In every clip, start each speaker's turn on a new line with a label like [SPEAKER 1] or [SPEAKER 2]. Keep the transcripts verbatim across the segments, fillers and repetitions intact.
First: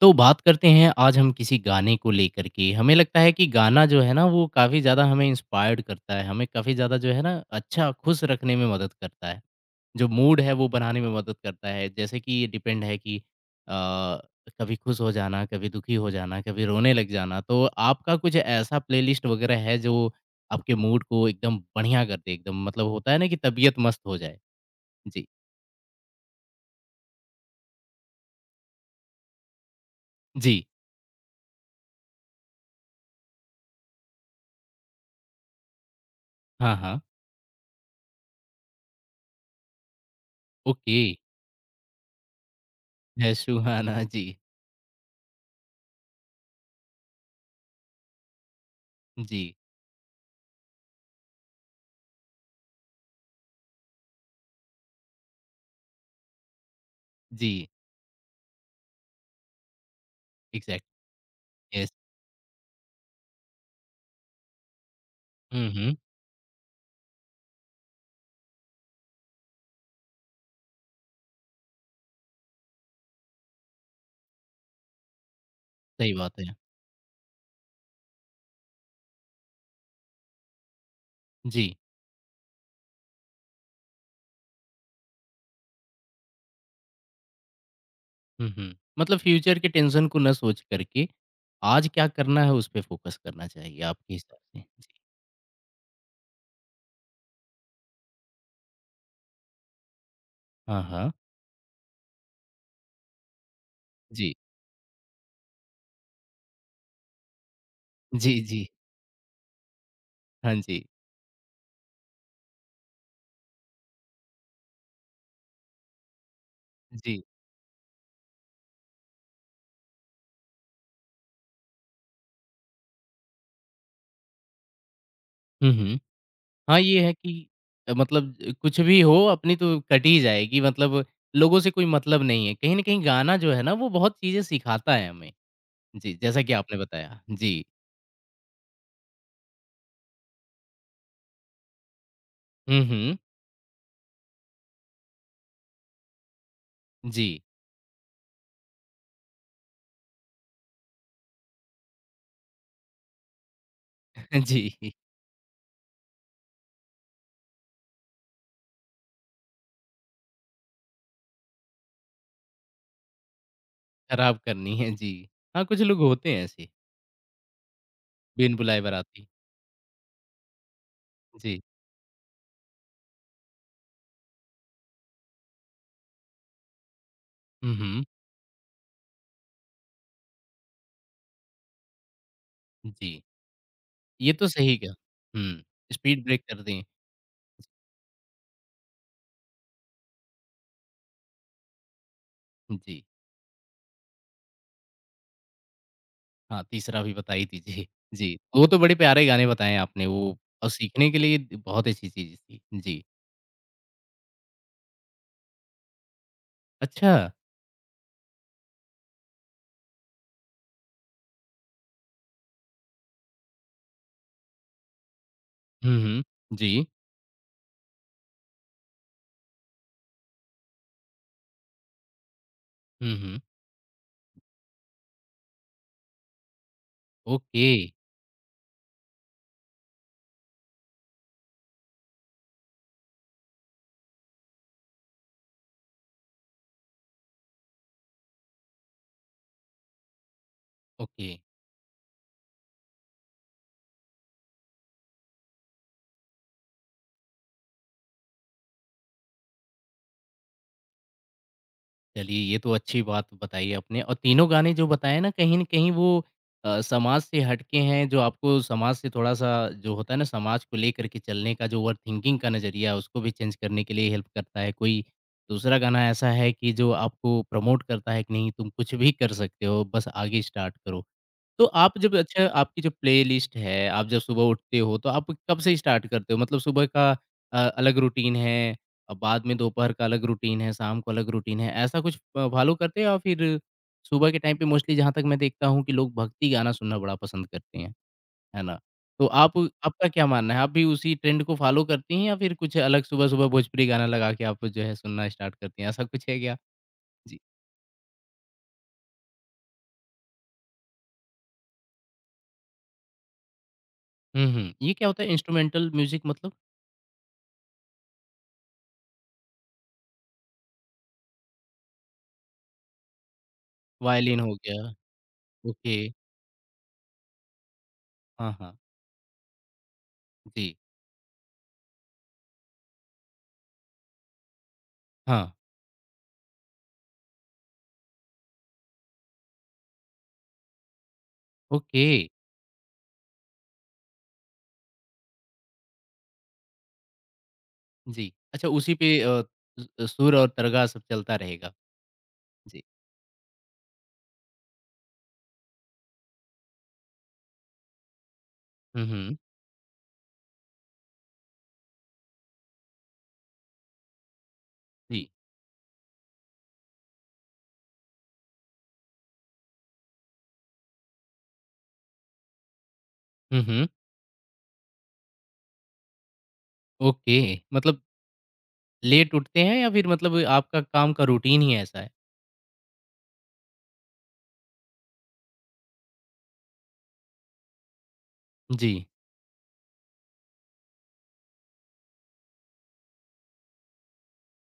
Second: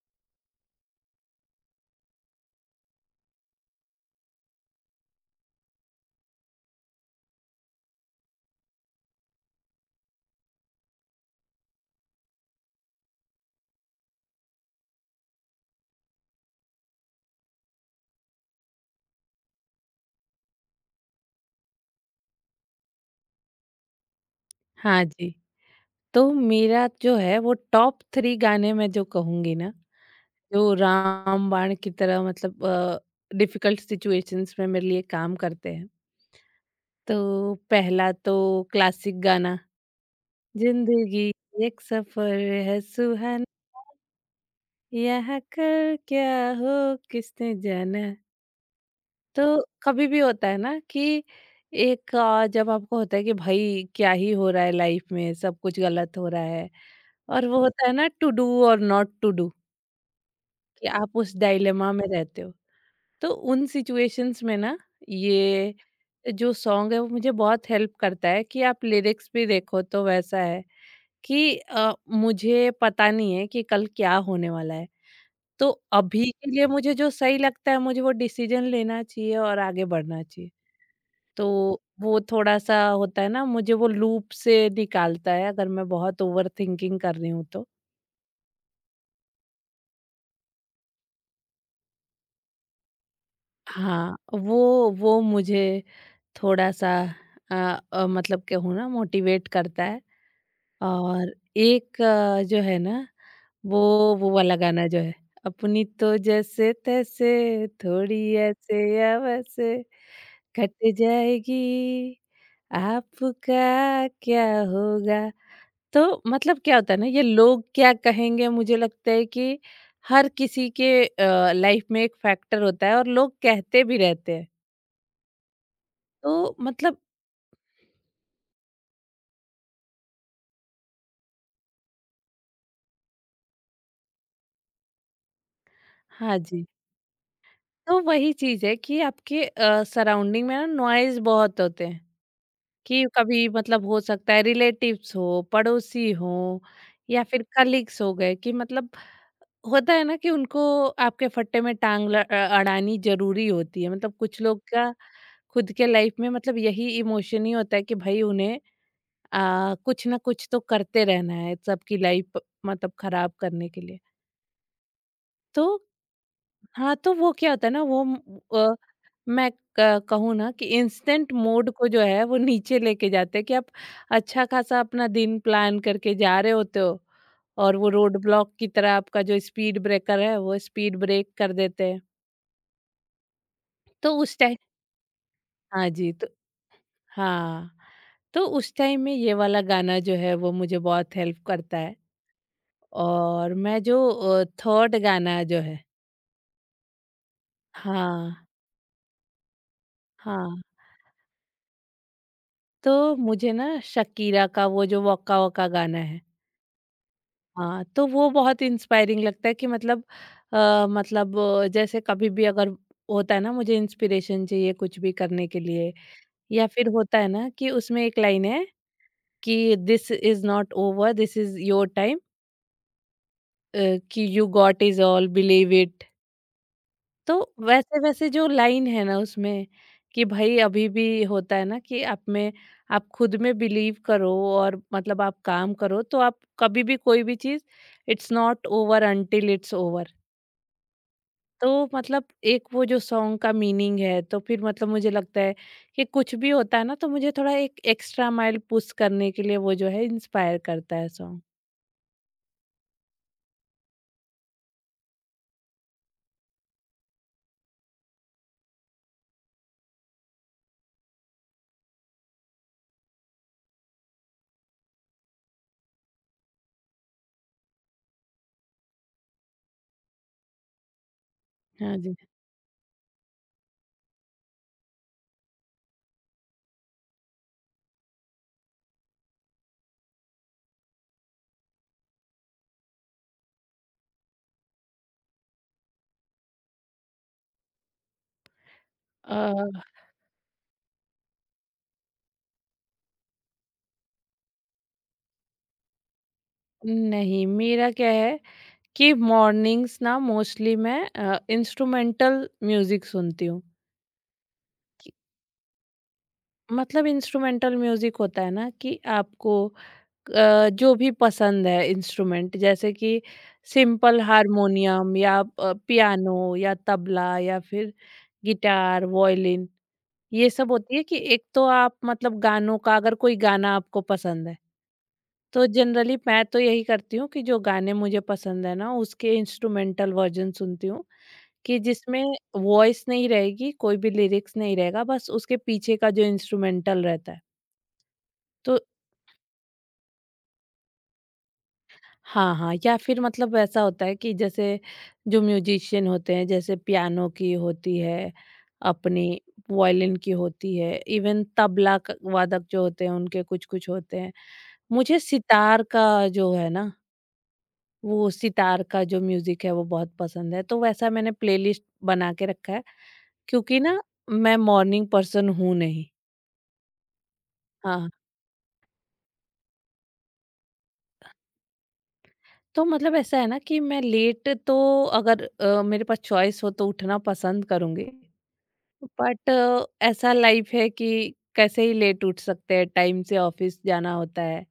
[SPEAKER 1] तो बात करते हैं आज हम किसी गाने को लेकर के। हमें लगता है कि गाना जो है ना वो काफ़ी ज़्यादा हमें इंस्पायर्ड करता है, हमें काफ़ी ज़्यादा जो है ना अच्छा खुश रखने में मदद करता है। जो मूड है वो बनाने में मदद करता है। जैसे कि ये डिपेंड है कि अ, कभी खुश हो जाना, कभी दुखी हो जाना, कभी रोने लग जाना। तो आपका कुछ ऐसा प्लेलिस्ट वगैरह है जो आपके मूड को एकदम बढ़िया कर दे? एकदम मतलब होता है ना कि तबीयत मस्त हो जाए?
[SPEAKER 2] हाँ
[SPEAKER 1] जी।
[SPEAKER 2] जी, तो मेरा जो है वो टॉप तीन गाने मैं जो कहूँगी ना,
[SPEAKER 1] जी।
[SPEAKER 2] जो रामबाण की तरह मतलब अ, डिफिकल्ट सिचुएशंस में मेरे लिए काम करते हैं।
[SPEAKER 1] हाँ, हाँ।
[SPEAKER 2] तो पहला तो क्लासिक गाना,
[SPEAKER 1] ओके।
[SPEAKER 2] ज़िंदगी एक सफ़र है
[SPEAKER 1] है
[SPEAKER 2] सुहाना,
[SPEAKER 1] सुहाना। जी।
[SPEAKER 2] यहाँ कर क्या हो किसने जाना।
[SPEAKER 1] जी।
[SPEAKER 2] तो कभी भी होता है ना कि एक अ, जब आपको होता है कि भाई क्या ही हो रहा है, लाइफ में सब कुछ गलत हो रहा है, और वो
[SPEAKER 1] जी।
[SPEAKER 2] होता है ना टू डू और नॉट टू डू कि
[SPEAKER 1] एग्ज़ैक्टली,
[SPEAKER 2] आप उस
[SPEAKER 1] यस।
[SPEAKER 2] डायलेमा में रहते हो। तो उन सिचुएशंस में ना
[SPEAKER 1] हुँ,
[SPEAKER 2] ये
[SPEAKER 1] हुँ,
[SPEAKER 2] जो सॉन्ग है वो मुझे बहुत हेल्प करता है कि आप लिरिक्स भी देखो तो वैसा है कि अ, मुझे पता नहीं है कि कल क्या होने वाला है, तो
[SPEAKER 1] सही
[SPEAKER 2] अभी
[SPEAKER 1] बात
[SPEAKER 2] के
[SPEAKER 1] है।
[SPEAKER 2] लिए मुझे जो सही लगता है मुझे वो डिसीजन लेना चाहिए और आगे बढ़ना चाहिए। तो
[SPEAKER 1] जी।
[SPEAKER 2] वो थोड़ा-सा होता है ना, मुझे वो लूप से निकालता है अगर मैं बहुत ओवरथिंकिंग कर रही हूँ तो।
[SPEAKER 1] हुँ, हुँ। मतलब फ्यूचर के टेंशन को ना सोच करके, आज क्या करना है उस पे फ़ोकस करना चाहिए आपके
[SPEAKER 2] हाँ,
[SPEAKER 1] हिसाब से?
[SPEAKER 2] वो
[SPEAKER 1] जी।
[SPEAKER 2] वो मुझे थोड़ा-सा अ अ, मतलब कहूँ ना मोटिवेट करता है।
[SPEAKER 1] हाँ, हाँ।
[SPEAKER 2] और एक अ, जो है ना वो वो
[SPEAKER 1] जी।
[SPEAKER 2] वाला गाना जो है, अपनी तो जैसे-तैसे थोड़ी
[SPEAKER 1] जी, जी।
[SPEAKER 2] ऐसे या वैसे
[SPEAKER 1] हाँ
[SPEAKER 2] कट
[SPEAKER 1] जी।
[SPEAKER 2] जाएगी आपका क्या होगा। तो मतलब क्या होता है ना,
[SPEAKER 1] जी।
[SPEAKER 2] ये लोग क्या कहेंगे, मुझे लगता है कि हर किसी के लाइफ में एक फैक्टर होता है और लोग कहते भी रहते हैं।
[SPEAKER 1] हुँ, हुँ।
[SPEAKER 2] तो
[SPEAKER 1] हाँ,
[SPEAKER 2] मतलब,
[SPEAKER 1] ये है कि अ, मतलब ज- कुछ भी हो अपनी तो कट ही जाएगी मतलब लोगों से कोई मतलब नहीं है। कहीं न कहीं गाना जो है ना वो बहुत चीज़ें सिखाता है हमें। जी,
[SPEAKER 2] हाँ
[SPEAKER 1] जैसा कि
[SPEAKER 2] जी।
[SPEAKER 1] आपने बताया। जी।
[SPEAKER 2] तो वही चीज है कि आपके सराउंडिंग में ना नॉइज बहुत होते हैं
[SPEAKER 1] हुँ,
[SPEAKER 2] कि
[SPEAKER 1] हुँ।
[SPEAKER 2] कभी मतलब हो सकता है रिलेटिव्स हो, पड़ोसी हो, या
[SPEAKER 1] जी।
[SPEAKER 2] फिर कलीग्स हो गए, कि मतलब होता है ना कि उनको आपके फट्टे में टांग ल- अ, अड़ानी जरूरी होती है, मतलब कुछ लोग का
[SPEAKER 1] जी,
[SPEAKER 2] खुद के लाइफ में मतलब यही इमोशन ही होता है कि भाई उन्हें आ, कुछ ना कुछ तो करते रहना है सबकी लाइफ मतलब खराब करने के लिए।
[SPEAKER 1] खराब करनी है, जी।
[SPEAKER 2] तो
[SPEAKER 1] हाँ, कुछ लोग होते हैं ऐसे।
[SPEAKER 2] हाँ, तो वो क्या होता है ना वो,
[SPEAKER 1] बिन
[SPEAKER 2] अ,
[SPEAKER 1] बुलाए बाराती।
[SPEAKER 2] मैं क- कहूँ ना कि इंस्टेंट
[SPEAKER 1] जी।
[SPEAKER 2] मोड को जो है वो नीचे लेके जाते हैं कि आप अच्छा खासा अपना दिन प्लान करके जा रहे होते हो
[SPEAKER 1] हुँ,
[SPEAKER 2] और वो
[SPEAKER 1] हुँ।
[SPEAKER 2] रोड ब्लॉक की तरह आपका जो स्पीड ब्रेकर है वो स्पीड ब्रेक कर देते हैं।
[SPEAKER 1] जी,
[SPEAKER 2] तो
[SPEAKER 1] ये
[SPEAKER 2] उस
[SPEAKER 1] तो
[SPEAKER 2] टाइम,
[SPEAKER 1] सही कहा। हुँ,
[SPEAKER 2] हाँ जी,
[SPEAKER 1] स्पीड ब्रेक कर दें।
[SPEAKER 2] हाँ, तो उस टाइम में ये वाला गाना जो है वो मुझे बहुत हेल्प करता है।
[SPEAKER 1] जी,
[SPEAKER 2] और मैं जो अ, थर्ड गाना जो है,
[SPEAKER 1] हाँ, तीसरा भी बता ही दीजिए।
[SPEAKER 2] हाँ,
[SPEAKER 1] जी, वो तो बड़े प्यारे गाने बताएँ आपने वो
[SPEAKER 2] हाँ,
[SPEAKER 1] और सीखने के लिए बहुत अच्छी चीज़ थी।
[SPEAKER 2] तो
[SPEAKER 1] जी,
[SPEAKER 2] मुझे ना शकीरा का वो जो वॉका वॉका गाना है,
[SPEAKER 1] अच्छा
[SPEAKER 2] हाँ, तो वो बहुत इंस्पायरिंग लगता है कि मतलब अ, मतलब अ, जैसे कभी भी अगर होता है ना मुझे इंस्पिरेशन चाहिए कुछ भी करने के लिए
[SPEAKER 1] हुँ, हुँ।
[SPEAKER 2] या
[SPEAKER 1] जी।
[SPEAKER 2] फिर होता है ना कि उसमें एक लाइन है कि this is not over, this is your time,
[SPEAKER 1] हुँ, हुँ।
[SPEAKER 2] कि you got is all believe it. तो
[SPEAKER 1] ओके,
[SPEAKER 2] वैसे-वैसे जो लाइन है ना उसमें, कि भई अभी भी होता है ना कि आप में, आप खुद में बिलीव करो और मतलब आप काम करो तो आप कभी भी कोई भी चीज़, it's not over until it's over.
[SPEAKER 1] Okay.
[SPEAKER 2] तो मतलब एक वो जो सॉन्ग का मीनिंग है तो फिर मतलब मुझे लगता है कि कुछ भी होता है ना तो मुझे थोड़ा एक एक्स्ट्रा माइल पुश करने के लिए वो जो है इंस्पायर करता है सॉन्ग।
[SPEAKER 1] चलिए ये तो अच्छी बात बताई आपने और तीनों गाने जो बताए ना कहीं न कहीं वो अ, समाज से हटके हैं जो आपको समाज से थोड़ा-सा जो होता है ना समाज को लेकर के चलने का जो ओवर थिंकिंग का नज़रिया है उसको भी चेंज करने के लिए हेल्प करता है। कोई दूसरा गाना ऐसा है कि जो आपको प्रमोट करता है कि नहीं तुम कुछ भी कर सकते हो बस आगे स्टार्ट करो। तो
[SPEAKER 2] हाँ
[SPEAKER 1] आप जब
[SPEAKER 2] जी।
[SPEAKER 1] अच्छा आपकी जो प्लेलिस्ट है, आप जब सुबह उठते हो तो आप कब से स्टार्ट करते हो? मतलब सुबह का अ, अलग रूटीन है, अ, बाद में दोपहर का अलग रूटीन है, शाम को अलग रूटीन है, ऐसा कुछ फ फॉलो करते हैं या फिर सुबह के टाइम पे मोस्टली जहाँ तक मैं देखता हूँ कि लोग भक्ति गाना सुनना बड़ा पसंद करते हैं, है ना? तो आप
[SPEAKER 2] अ,
[SPEAKER 1] आपका क्या मानना है? आप भी उसी ट्रेंड को फॉलो करती हैं या फिर कुछ अलग सुबह-सुबह भोजपुरी गाना लगा के आप जो है सुनना स्टार्ट करती हैं, ऐसा कुछ है क्या? जी।
[SPEAKER 2] नहीं, मेरा क्या है कि मॉर्निंग्स ना मोस्टली मैं इंस्ट्रूमेंटल म्यूजिक सुनती हूँ।
[SPEAKER 1] हुँ, हुँ। ये क्या
[SPEAKER 2] कि-
[SPEAKER 1] होता है इंस्ट्रूमेंटल म्यूज़िक मतलब?
[SPEAKER 2] मतलब इंस्ट्रूमेंटल म्यूजिक होता है ना कि आपको अ, जो भी पसंद है इंस्ट्रूमेंट, जैसे कि सिंपल
[SPEAKER 1] वायलिन हो गया,
[SPEAKER 2] हारमोनियम या
[SPEAKER 1] ओके।
[SPEAKER 2] पियानो या तबला या फिर
[SPEAKER 1] हाँ, हाँ।
[SPEAKER 2] Guitar, violin. ये सब
[SPEAKER 1] जी।
[SPEAKER 2] होती है कि एक तो आप मतलब गानों का अगर कोई गाना आपको पसंद है,
[SPEAKER 1] हाँ,
[SPEAKER 2] तो जनरली मैं तो यही करती हूँ कि जो गाने मुझे पसंद है ना उसके इंस्ट्रूमेंटल वर्जन सुनती हूँ, कि
[SPEAKER 1] ओके।
[SPEAKER 2] जिसमें वॉइस नहीं रहेगी, कोई भी लिरिक्स नहीं रहेगा, बस उसके पीछे का जो इंस्ट्रूमेंटल रहता है।
[SPEAKER 1] जी। अच्छा
[SPEAKER 2] तो
[SPEAKER 1] उसी पे अ, स सुर और तरगा सब चलता रहेगा।
[SPEAKER 2] हाँ, हाँ,
[SPEAKER 1] जी।
[SPEAKER 2] या फिर मतलब ऐसा होता है कि जैसे जो म्यूजिशियन होते हैं, जैसे पियानो की होती है,
[SPEAKER 1] हुँ, हुँ।
[SPEAKER 2] अपनी वायलिन की होती है, इवन तबला क वादक जो होते हैं, उनके कुछ-कुछ होते हैं। मुझे
[SPEAKER 1] जी।
[SPEAKER 2] सितार का जो है ना, वो सितार का जो म्यूज़िक है, वो बहुत पसंद है। तो वैसा मैंने प्लेलिस्ट बना के रखा है,
[SPEAKER 1] हुँ,
[SPEAKER 2] क्योंकि
[SPEAKER 1] हुँ।
[SPEAKER 2] ना मैं मॉर्निंग पर्सन हूँ नहीं।
[SPEAKER 1] ओके। मतलब
[SPEAKER 2] हाँ।
[SPEAKER 1] लेट उठते हैं या फिर मतलब आपका काम का रूटीन ही ऐसा है?
[SPEAKER 2] तो मतलब ऐसा है ना कि मैं लेट तो, अगर अ, मेरे पास चॉइस हो तो उठना पसंद करूंगी,
[SPEAKER 1] जी।
[SPEAKER 2] बट ऐसा लाइफ है कि कैसे ही लेट उठ सकते हैं, टाइम से ऑफिस जाना होता है,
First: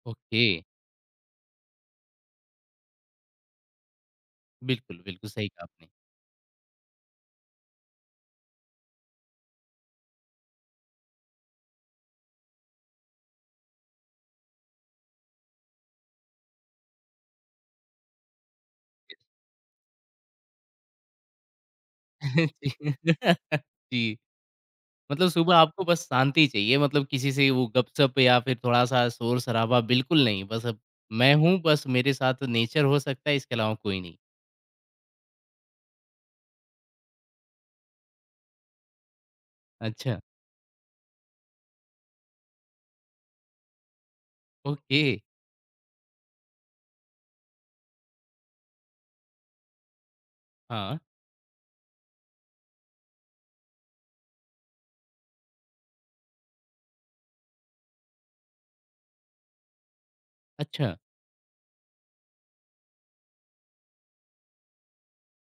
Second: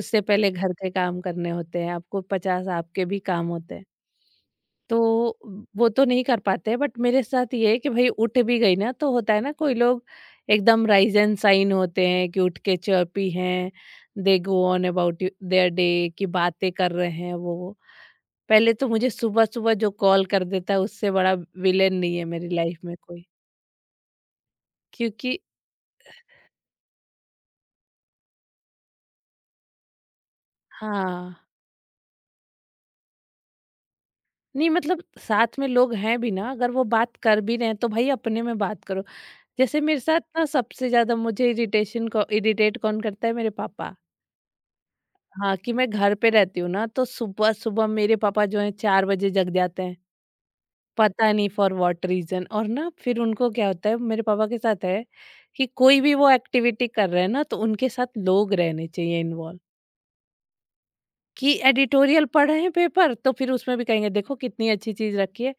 [SPEAKER 2] उससे
[SPEAKER 1] ओके।
[SPEAKER 2] पहले घर के काम करने होते हैं, आपको पचास आपके भी काम होते हैं।
[SPEAKER 1] बिल्कुल, बिल्कुल
[SPEAKER 2] तो
[SPEAKER 1] सही कहा आपने।
[SPEAKER 2] वो तो नहीं कर पाते, बट मेरे साथ ये है कि भाई उठ भी गई ना तो होता है ना, कोई लोग एकदम राइज एंड साइन होते हैं कि उठ के चर्पी हैं, they go on about their day की बातें कर रहे हैं, वो पहले तो, मुझे सुबह-सुबह जो कॉल कर देता है उससे बड़ा विलेन नहीं है मेरी लाइफ में
[SPEAKER 1] जी।
[SPEAKER 2] कोई।
[SPEAKER 1] जी। मतलब
[SPEAKER 2] क्योंकि,
[SPEAKER 1] सुबह आपको बस शांति चाहिए मतलब किसी से वो गपशप या फिर थोड़ा-सा शोर-शराबा बिल्कुल नहीं। बस अब मैं
[SPEAKER 2] हाँ,
[SPEAKER 1] हूँ, बस मेरे साथ नेचर हो सकता है इसके अलावा कोई नहीं।
[SPEAKER 2] नहीं मतलब साथ में लोग हैं भी ना, अगर वो बात कर भी रहे हैं तो भाई अपने में बात करो। जैसे मेरे
[SPEAKER 1] अच्छा।
[SPEAKER 2] साथ ना, सबसे ज़्यादा मुझे इरिटेशन को इरिटेट कौन करता है, मेरे पापा।
[SPEAKER 1] ओके।
[SPEAKER 2] हाँ, कि मैं घर पे रहती हूँ ना तो सुबह-सुबह मेरे पापा जो हैं चार बजे जग जाते हैं।
[SPEAKER 1] हाँ।
[SPEAKER 2] पता नहीं फॉर व्हाट रीज़न, और ना फिर उनको क्या होता है, मेरे पापा के साथ है कि कोई भी वो एक्टिविटी कर रहे हैं ना तो उनके साथ लोग रहने चाहिए इन्वॉल्व।
[SPEAKER 1] अच्छा।
[SPEAKER 2] कि एडिटोरियल पढ़ रहे हैं पेपर, तो फिर उसमें भी कहेंगे देखो कितनी अच्छी चीज रखी है,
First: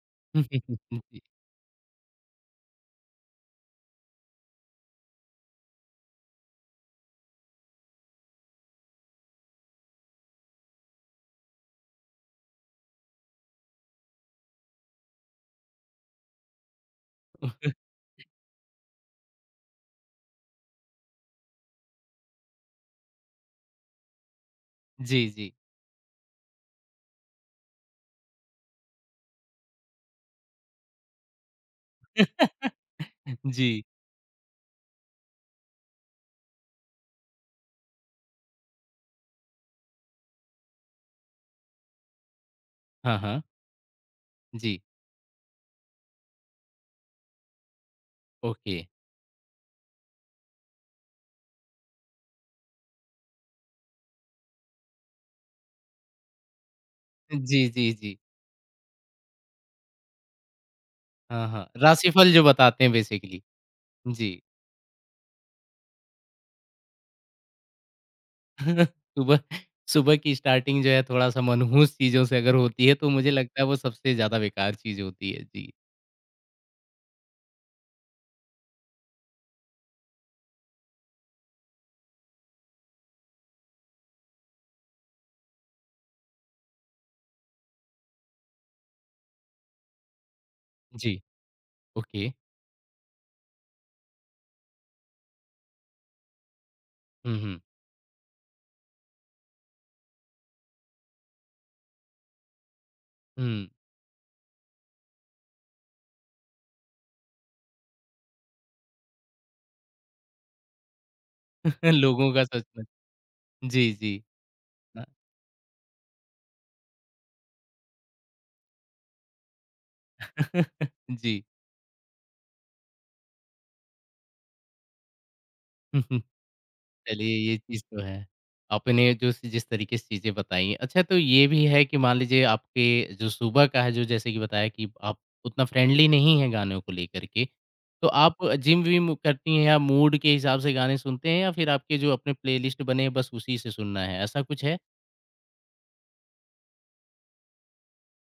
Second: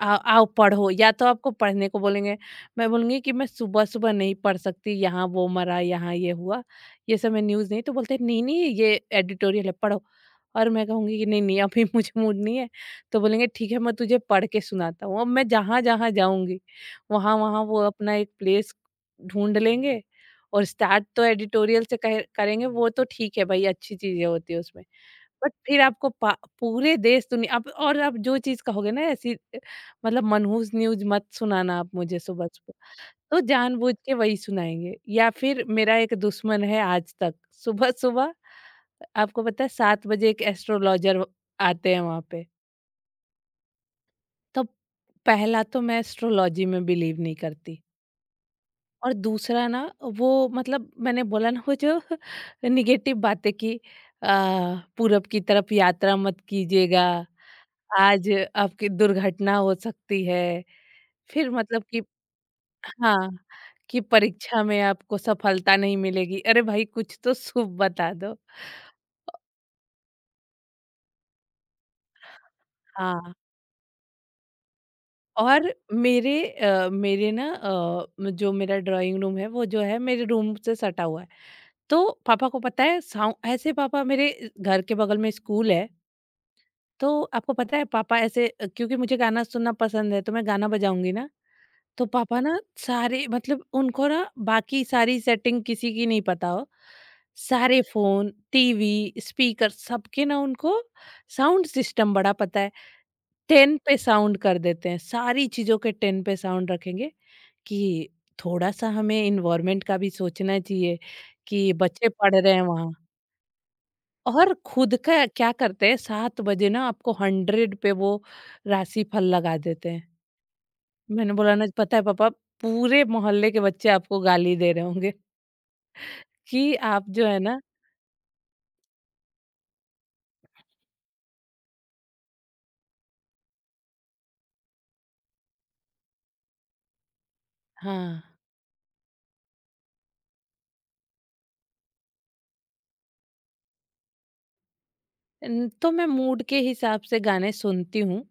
[SPEAKER 2] आ, आओ पढ़ो, या तो आपको पढ़ने को बोलेंगे। मैं बोलूंगी कि मैं सुबह सुबह नहीं पढ़ सकती, यहाँ वो मरा, यहाँ ये हुआ, ये सब मैं न्यूज़ नहीं, तो बोलते नहीं नहीं ये एडिटोरियल है पढ़ो, और मैं कहूंगी कि नहीं नहीं अभी मुझे मूड नहीं है। तो बोलेंगे ठीक है मैं तुझे पढ़ के सुनाता हूँ, अब मैं जहाँ जहाँ जाऊंगी वहाँ वहाँ वो अपना एक प्लेस ढूंढ लेंगे, और स्टार्ट तो एडिटोरियल से कहे- करेंगे, वो तो ठीक है भाई अच्छी चीजें होती है उसमें।
[SPEAKER 1] जी, जी, जी।
[SPEAKER 2] बट फिर आपको पा पूरे देश दुनिया आप, और आप जो चीज़ कहोगे ना ऐसी अ, मतलब मनहूस न्यूज़ मत सुनाना आप मुझे सुबह-सुबह। तो
[SPEAKER 1] जी।
[SPEAKER 2] जानबूझ के वही सुनाएँगे, या फिर मेरा एक दुश्मन है आज तक, सुबह-सुबह आपको पता है सात बजे एक एस्ट्रोलॉजर आते हैं वहाँ पे।
[SPEAKER 1] हाँ, हाँ।
[SPEAKER 2] तो
[SPEAKER 1] जी,
[SPEAKER 2] पहला तो मैं एस्ट्रोलॉजी में बिलीव नहीं करती
[SPEAKER 1] ओके।
[SPEAKER 2] और दूसरा ना, वो मतलब मैंने बोला ना वो जो नेगेटिव बातें कि अ, पूरब की तरफ यात्रा मत कीजिएगा,
[SPEAKER 1] जी, जी, जी।
[SPEAKER 2] आज आपकी दुर्घटना हो सकती है,
[SPEAKER 1] हाँ,
[SPEAKER 2] फिर
[SPEAKER 1] हाँ।
[SPEAKER 2] मतलब कि,
[SPEAKER 1] राशिफल जो बताते हैं
[SPEAKER 2] हाँ,
[SPEAKER 1] बेसिकली।
[SPEAKER 2] कि
[SPEAKER 1] जी।
[SPEAKER 2] परीक्षा में आपको सफलता नहीं मिलेगी, अरे भाई कुछ तो शुभ बता दो।
[SPEAKER 1] सुबह सुबह की स्टार्टिंग जो है थोड़ा-सा मनहूस चीज़ों से अगर होती है तो मुझे
[SPEAKER 2] हाँ,
[SPEAKER 1] लगता है वो सबसे ज़्यादा बेकार चीज़ होती है। जी।
[SPEAKER 2] और मेरे अ, मेरे ना अ, म- जो मेरा ड्राइंग रूम है वो जो है मेरे रूम से सटा हुआ है। तो पापा को पता है साउ, ऐसे पापा, मेरे घर के बगल में स्कूल है, तो आपको पता है पापा ऐसे, अ, क्योंकि मुझे गाना सुनना पसंद है तो मैं गाना
[SPEAKER 1] जी,
[SPEAKER 2] बजाऊँगी ना, तो
[SPEAKER 1] ओके।
[SPEAKER 2] पापा ना सारे, मतलब उनको ना बाकी सारी सेटिंग किसी की नहीं पता हो,
[SPEAKER 1] हुँ, हुँ।
[SPEAKER 2] सारे फोन, टीवी, स्पीकर, सबके ना उनको साउंड सिस्टम बड़ा पता है।
[SPEAKER 1] हुँ।
[SPEAKER 2] टेन पे साउंड कर देते हैं, सारी चीजों के टेन पे साउंड रखेंगे, कि थोड़ा सा हमें इन्वायरमेंट का भी सोचना चाहिए कि बच्चे
[SPEAKER 1] लोगों
[SPEAKER 2] पढ़
[SPEAKER 1] का
[SPEAKER 2] रहे हैं
[SPEAKER 1] सच में।
[SPEAKER 2] वहाँ।
[SPEAKER 1] जी, जी।
[SPEAKER 2] और खुद
[SPEAKER 1] हाँ।
[SPEAKER 2] का क्या करते हैं, सात बजे ना आपको हंड्रेड पे वो राशि फल लगा देते हैं। मैंने
[SPEAKER 1] जी।
[SPEAKER 2] बोला ना, पता है पापा, पूरे मोहल्ले के बच्चे आपको गाली दे रहे होंगे कि आप जो
[SPEAKER 1] चलिए
[SPEAKER 2] है
[SPEAKER 1] ये
[SPEAKER 2] ना।
[SPEAKER 1] चीज़ तो है। आपने जो सी- जिस तरीके से चीज़ें बताई अच्छा तो ये भी है कि मान लीजिए आपके जो सुबह का है जो जैसे कि बताया कि आप उतना फ्रेंडली नहीं हैं गानों को लेकर के। तो
[SPEAKER 2] हाँ,
[SPEAKER 1] आप जिम-विम करती हैं या मूड के हिसाब से गाने सुनते हैं या फिर आपके जो अपने प्लेलिस्ट बने हैं बस उसी से सुनना है, ऐसा कुछ है?
[SPEAKER 2] न- तो मैं मूड के हिसाब से गाने सुनती हूँ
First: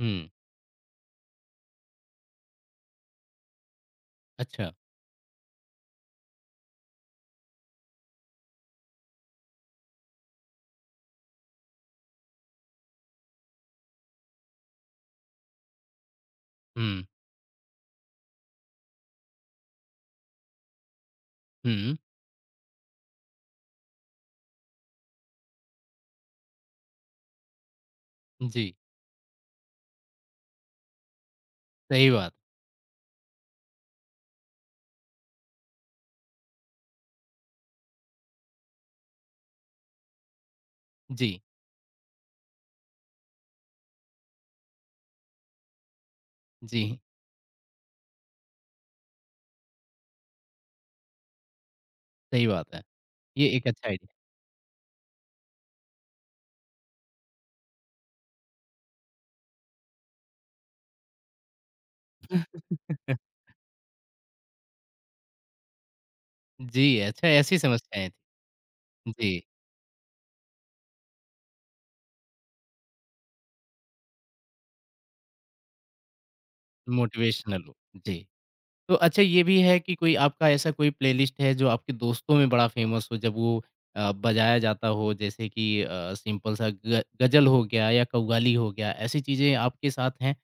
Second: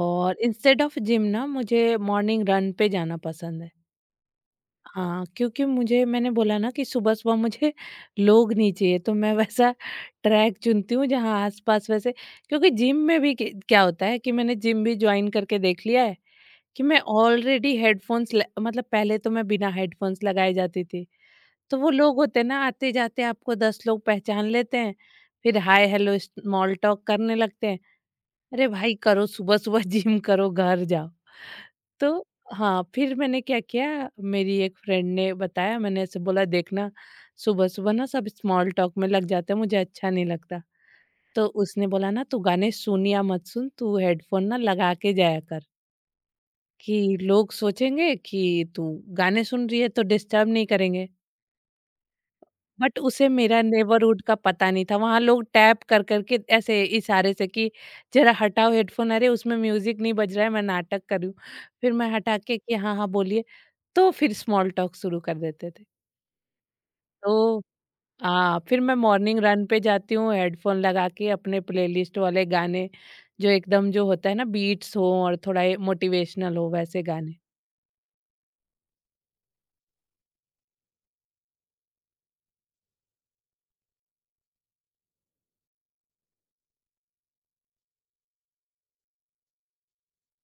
[SPEAKER 1] हुँ,
[SPEAKER 2] इंस्टेड ऑफ जिम ना मुझे मॉर्निंग रन पे जाना पसंद है।
[SPEAKER 1] अच्छा।
[SPEAKER 2] हाँ, क्योंकि मुझे, मैंने बोला ना कि सुबह सुबह मुझे लोग नहीं चाहिए, तो मैं वैसा ट्रैक चुनती हूँ जहाँ आसपास वैसे, क्योंकि जिम में भी कि- क्या होता है कि मैंने जिम भी ज्वाइन करके देख लिया है कि मैं
[SPEAKER 1] हुँ,
[SPEAKER 2] ऑलरेडी हेडफोन्स मतलब, पहले तो मैं बिना हेडफोन्स लगाए जाती थी। तो वो
[SPEAKER 1] हुँ।
[SPEAKER 2] लोग होते हैं ना आते जाते आपको दस लोग पहचान लेते हैं, फिर हाय हेलो स्मॉल टॉक करने लगते हैं, अरे
[SPEAKER 1] जी,
[SPEAKER 2] भाई करो सुबह सुबह जिम करो घर जाओ।
[SPEAKER 1] सही
[SPEAKER 2] तो
[SPEAKER 1] बात।
[SPEAKER 2] हाँ, फिर मैंने क्या किया, मेरी एक फ्रेंड ने बताया, मैंने ऐसे बोला देखना, सुबह सुबह ना सब स्मॉल टॉक में लग जाते हैं मुझे अच्छा नहीं लगता।
[SPEAKER 1] जी,
[SPEAKER 2] तो उसने बोला ना तू गाने सुन या मत सुन, तू हेडफोन ना लगा के जाया कर,
[SPEAKER 1] जी,
[SPEAKER 2] कि लोग सोचेंगे कि तू गाने सुन रही है तो डिस्टर्ब नहीं करेंगे।
[SPEAKER 1] सही बात है।
[SPEAKER 2] बट उसे
[SPEAKER 1] ये
[SPEAKER 2] मेरा
[SPEAKER 1] एक अच्छा आइडिया
[SPEAKER 2] नेबरहुड का पता नहीं था। वहाँ लोग टैप कर कर के ऐसे इशारे से कि ज़रा हटाओ हेडफ़ोन, अरे उसमें म्यूज़िक नहीं बज रहा है, मैं नाटक कर रही हूँ। फिर मैं हटा के कि हाँ, हाँ बोलिए। तो फिर स्मॉल टॉक शुरू कर देते थे।
[SPEAKER 1] जी, अच्छा ऐसी
[SPEAKER 2] तो
[SPEAKER 1] समस्याएँ थी।
[SPEAKER 2] हाँ, फिर मैं मॉर्निंग
[SPEAKER 1] जी,
[SPEAKER 2] रन पे जाती हूँ हेडफ़ोन लगा के, अपने प्लेलिस्ट वाले गाने, जो एकदम, जो होता है ना बीट्स हो और थोड़ा ये मोटिवेशनल हो, वैसे गाने।
[SPEAKER 1] मोटिवेशनल हो। जी। तो अच्छा ये भी है कि कोई आपका ऐसा कोई प्लेलिस्ट है जो आपके दोस्तों में बड़ा फेमस हो, जब वो अ, बजाया जाता हो जैसे कि अ, सिंपल सा ग गज़ल हो गया या कव्वाली हो गया, ऐसी चीज़ें आपके साथ हैं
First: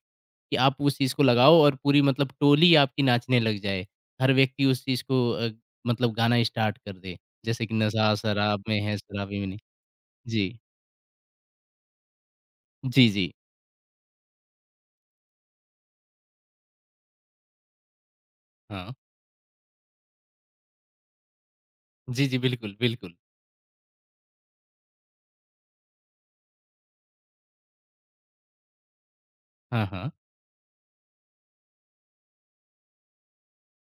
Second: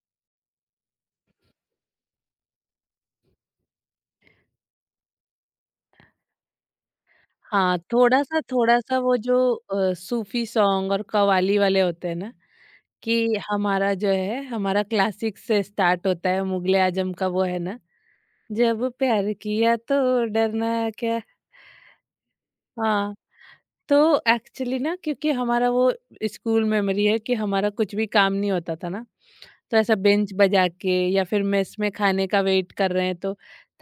[SPEAKER 1] कि आप उस चीज़ को लगाओ और पूरी मतलब टोली आपकी नाचने लग जाए? हर व्यक्ति उस चीज़ को अ, मतलब गाना स्टार्ट कर दे, जैसे कि
[SPEAKER 2] हाँ,
[SPEAKER 1] नशा
[SPEAKER 2] थोड़ा-सा
[SPEAKER 1] शराब में है
[SPEAKER 2] थोड़ा-सा वो जो
[SPEAKER 1] शराबी में नहीं।
[SPEAKER 2] अ, सूफ़ी
[SPEAKER 1] जी।
[SPEAKER 2] सॉन्ग और कव्वाली वाले होते हैं ना,
[SPEAKER 1] जी, जी।
[SPEAKER 2] कि हमारा जो है, हमारा क्लासिक से स्टार्ट होता है मुगले आजम का, वो है ना, जब
[SPEAKER 1] हाँ।
[SPEAKER 2] प्यार किया तो डरना क्या।
[SPEAKER 1] जी, जी, बिल्कुल,
[SPEAKER 2] हाँ,
[SPEAKER 1] बिल्कुल।
[SPEAKER 2] तो एक्चुअली ना, क्योंकि हमारा वो स्कूल मेमोरी है कि हमारा कुछ भी काम नहीं होता था ना, तो
[SPEAKER 1] हाँ,
[SPEAKER 2] ऐसा
[SPEAKER 1] हाँ।
[SPEAKER 2] बेंच बजा के या फिर मेस में खाने का वेट कर रहे हैं तो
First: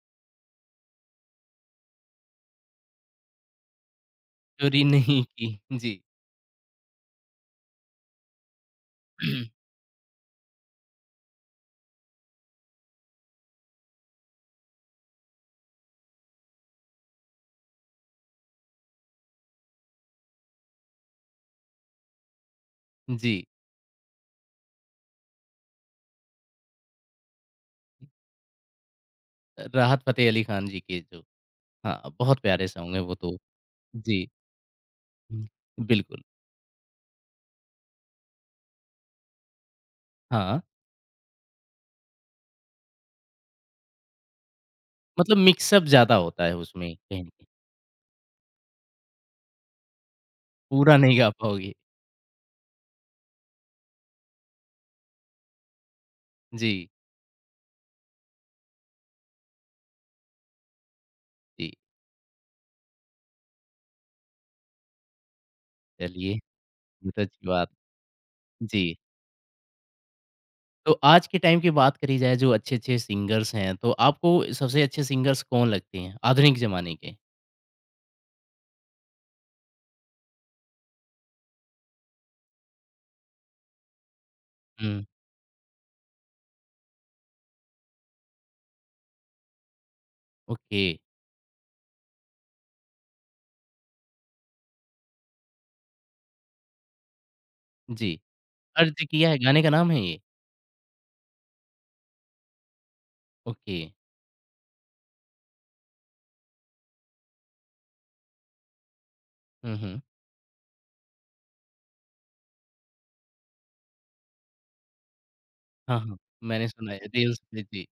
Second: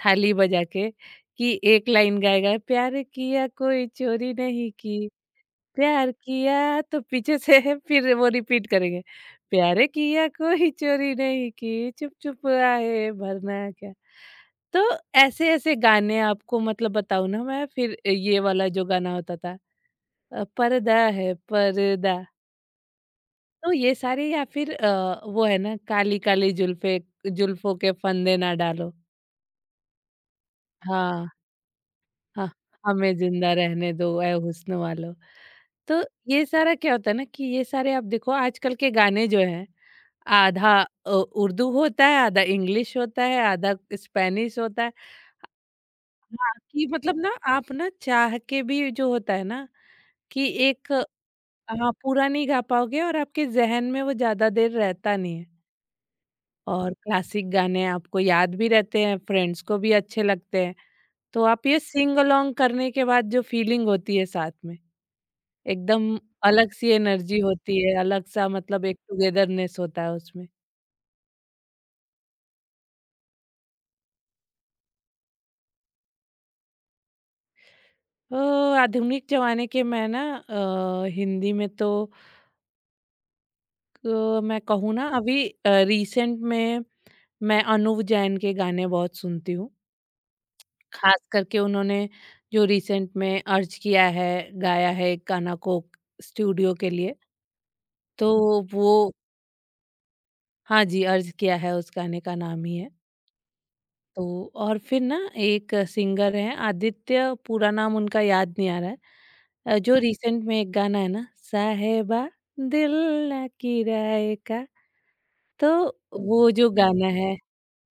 [SPEAKER 2] थाली बजा के, कि एक लाइन गाएगा प्यार किया कोई चोरी नहीं
[SPEAKER 1] चोरी
[SPEAKER 2] की,
[SPEAKER 1] नहीं की। जी।
[SPEAKER 2] प्यार किया, तो पीछे से फिर वो रिपीट करेंगे। प्यार किया कोई चोरी नहीं की, चुप-चुप आए भरना क्या। तो ऐसे-ऐसे गाने आपको मतलब बताऊँ ना मैं, फिर ये वाला जो गाना होता था, अ, पर्दा है पर्दा।
[SPEAKER 1] जी।
[SPEAKER 2] तो ये सारे या फिर अ, वो है ना, काली-काली जुल्फ़े, जुल्फ़ों के फंदे ना डालो।
[SPEAKER 1] राहत फ़तेह अली खान जी के जो
[SPEAKER 2] हाँ।
[SPEAKER 1] हाँ, बहुत
[SPEAKER 2] हाँ,
[SPEAKER 1] प्यारे सॉन्ग हैं वो
[SPEAKER 2] हमें
[SPEAKER 1] तो।
[SPEAKER 2] ज़िंदा रहने दो
[SPEAKER 1] जी।
[SPEAKER 2] ऐ हुस्न वालो।
[SPEAKER 1] हुँ,
[SPEAKER 2] तो
[SPEAKER 1] बिल्कुल।
[SPEAKER 2] ये सारा क्या होता है ना कि ये सारे आप देखो आजकल के गाने जो हैं,
[SPEAKER 1] हाँ,
[SPEAKER 2] आधा अ, उर्दू होता है, आधा इंग्लिश होता है, आधा स्पेनिश होता है।
[SPEAKER 1] मतलब मिक्सअप ज़्यादा होता
[SPEAKER 2] हाँ।
[SPEAKER 1] है
[SPEAKER 2] कि
[SPEAKER 1] उसमें
[SPEAKER 2] मतलब
[SPEAKER 1] कहीं न
[SPEAKER 2] ना
[SPEAKER 1] कहीं।
[SPEAKER 2] आप ना चाह के भी जो होता है ना कि एक,
[SPEAKER 1] पूरा नहीं गा पाओगे।
[SPEAKER 2] हाँ, पूरा नहीं गा पाओगे और आपके ज़हन में वो ज़्यादा देर रहता नहीं है।
[SPEAKER 1] जी,
[SPEAKER 2] और क्लासिक गाने आपको याद भी रहते हैं, फ्रेंड्स को भी अच्छे लगते हैं। तो आप
[SPEAKER 1] जी।
[SPEAKER 2] ये सिंग अलोंग करने के बाद जो फीलिंग होती है साथ में एकदम
[SPEAKER 1] चलिए,
[SPEAKER 2] अलग सी
[SPEAKER 1] ये तो
[SPEAKER 2] एनर्जी
[SPEAKER 1] अच्छी बात
[SPEAKER 2] होती है, अलग सा
[SPEAKER 1] जी।
[SPEAKER 2] मतलब एक टुगेदरनेस होता है उसमें।
[SPEAKER 1] तो आज के टाइम की बात करी जाए जो अच्छे-अच्छे सिंगर्स हैं, तो आपको सबसे अच्छे सिंगर्स कौन लगते हैं आधुनिक ज़माने के?
[SPEAKER 2] तो आधुनिक ज़माने के मैं ना अ, हिंदी में तो अ, मैं कहूँ
[SPEAKER 1] हुँ,
[SPEAKER 2] ना अभी अ, रिसेंट में मैं अनुव जैन के गाने बहुत सुनती हूँ।
[SPEAKER 1] ओके।
[SPEAKER 2] ख़ास करके उन्होंने जो रिसेंट में अर्ज किया है, गाया है एक गाना कोक स्टूडियो के लिए,
[SPEAKER 1] जी।
[SPEAKER 2] तो वो,
[SPEAKER 1] अर्ज़ किया है गाने का नाम है ये?
[SPEAKER 2] हाँ जी, अर्ज किया है उस गाने का नाम ही है।
[SPEAKER 1] ओके।
[SPEAKER 2] तो और फिर ना एक सिंगर हैं आदित्य, पूरा नाम उनका याद नहीं आ रहा है,
[SPEAKER 1] हुँ,
[SPEAKER 2] अ, जो
[SPEAKER 1] हुँ।
[SPEAKER 2] रिसेंट में एक गाना है ना, साहेबा दिल ना किराए का, तो
[SPEAKER 1] हाँ, हाँ।
[SPEAKER 2] वो
[SPEAKER 1] मैंने
[SPEAKER 2] जो
[SPEAKER 1] सुना है
[SPEAKER 2] गाना है,
[SPEAKER 1] रील्स पे। जी,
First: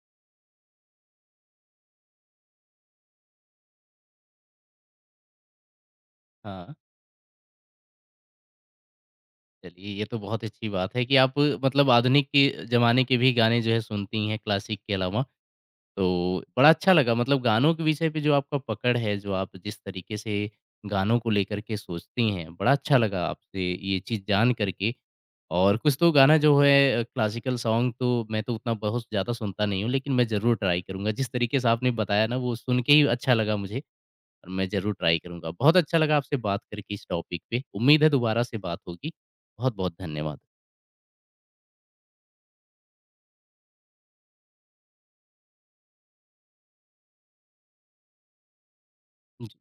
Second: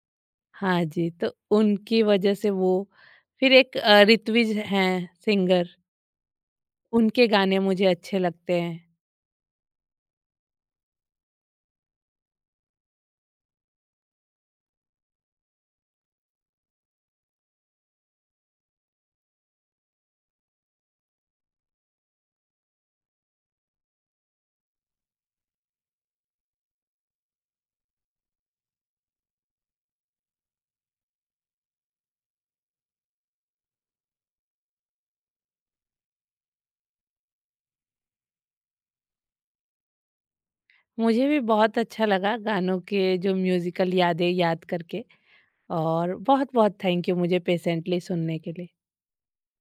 [SPEAKER 2] हाँ जी, तो उनकी वजह से वो, फिर एक अ, ऋत्विज हैं सिंगर,
[SPEAKER 1] हाँ।
[SPEAKER 2] उनके गाने मुझे अच्छे लगते हैं।
[SPEAKER 1] चलिए, ये तो बहुत अच्छी बात है कि आप मतलब आधुनिक के ज़माने के भी गाने जो है सुनती हैं क्लासिक के अलावा। तो बड़ा अच्छा लगा मतलब गानों के विषय पे जो आपका पकड़ है, जो आप जिस तरीके से गानों को लेकर के सोचती हैं, बड़ा अच्छा लगा आपसे ये चीज़ जान कर के। और कुछ तो गाना जो है क्लासिकल सॉन्ग तो मैं तो उतना बहुत ज़्यादा सुनता नहीं हूँ, लेकिन मैं ज़रूर ट्राई करूँगा। जिस तरीके से आपने बताया ना वो सुन के ही अच्छा लगा मुझे। और मैं ज़रूर ट्राई करूँगा। बहुत अच्छा लगा आपसे बात करके इस टॉपिक पे। उम्मीद है दोबारा से बात होगी। बहुत-बहुत धन्यवाद।
[SPEAKER 2] मुझे भी बहुत अच्छा लगा गानों के जो म्यूजिकल यादें याद करके, और बहुत बहुत थैंक यू मुझे पेशेंटली सुनने के लिए।
[SPEAKER 1] जी।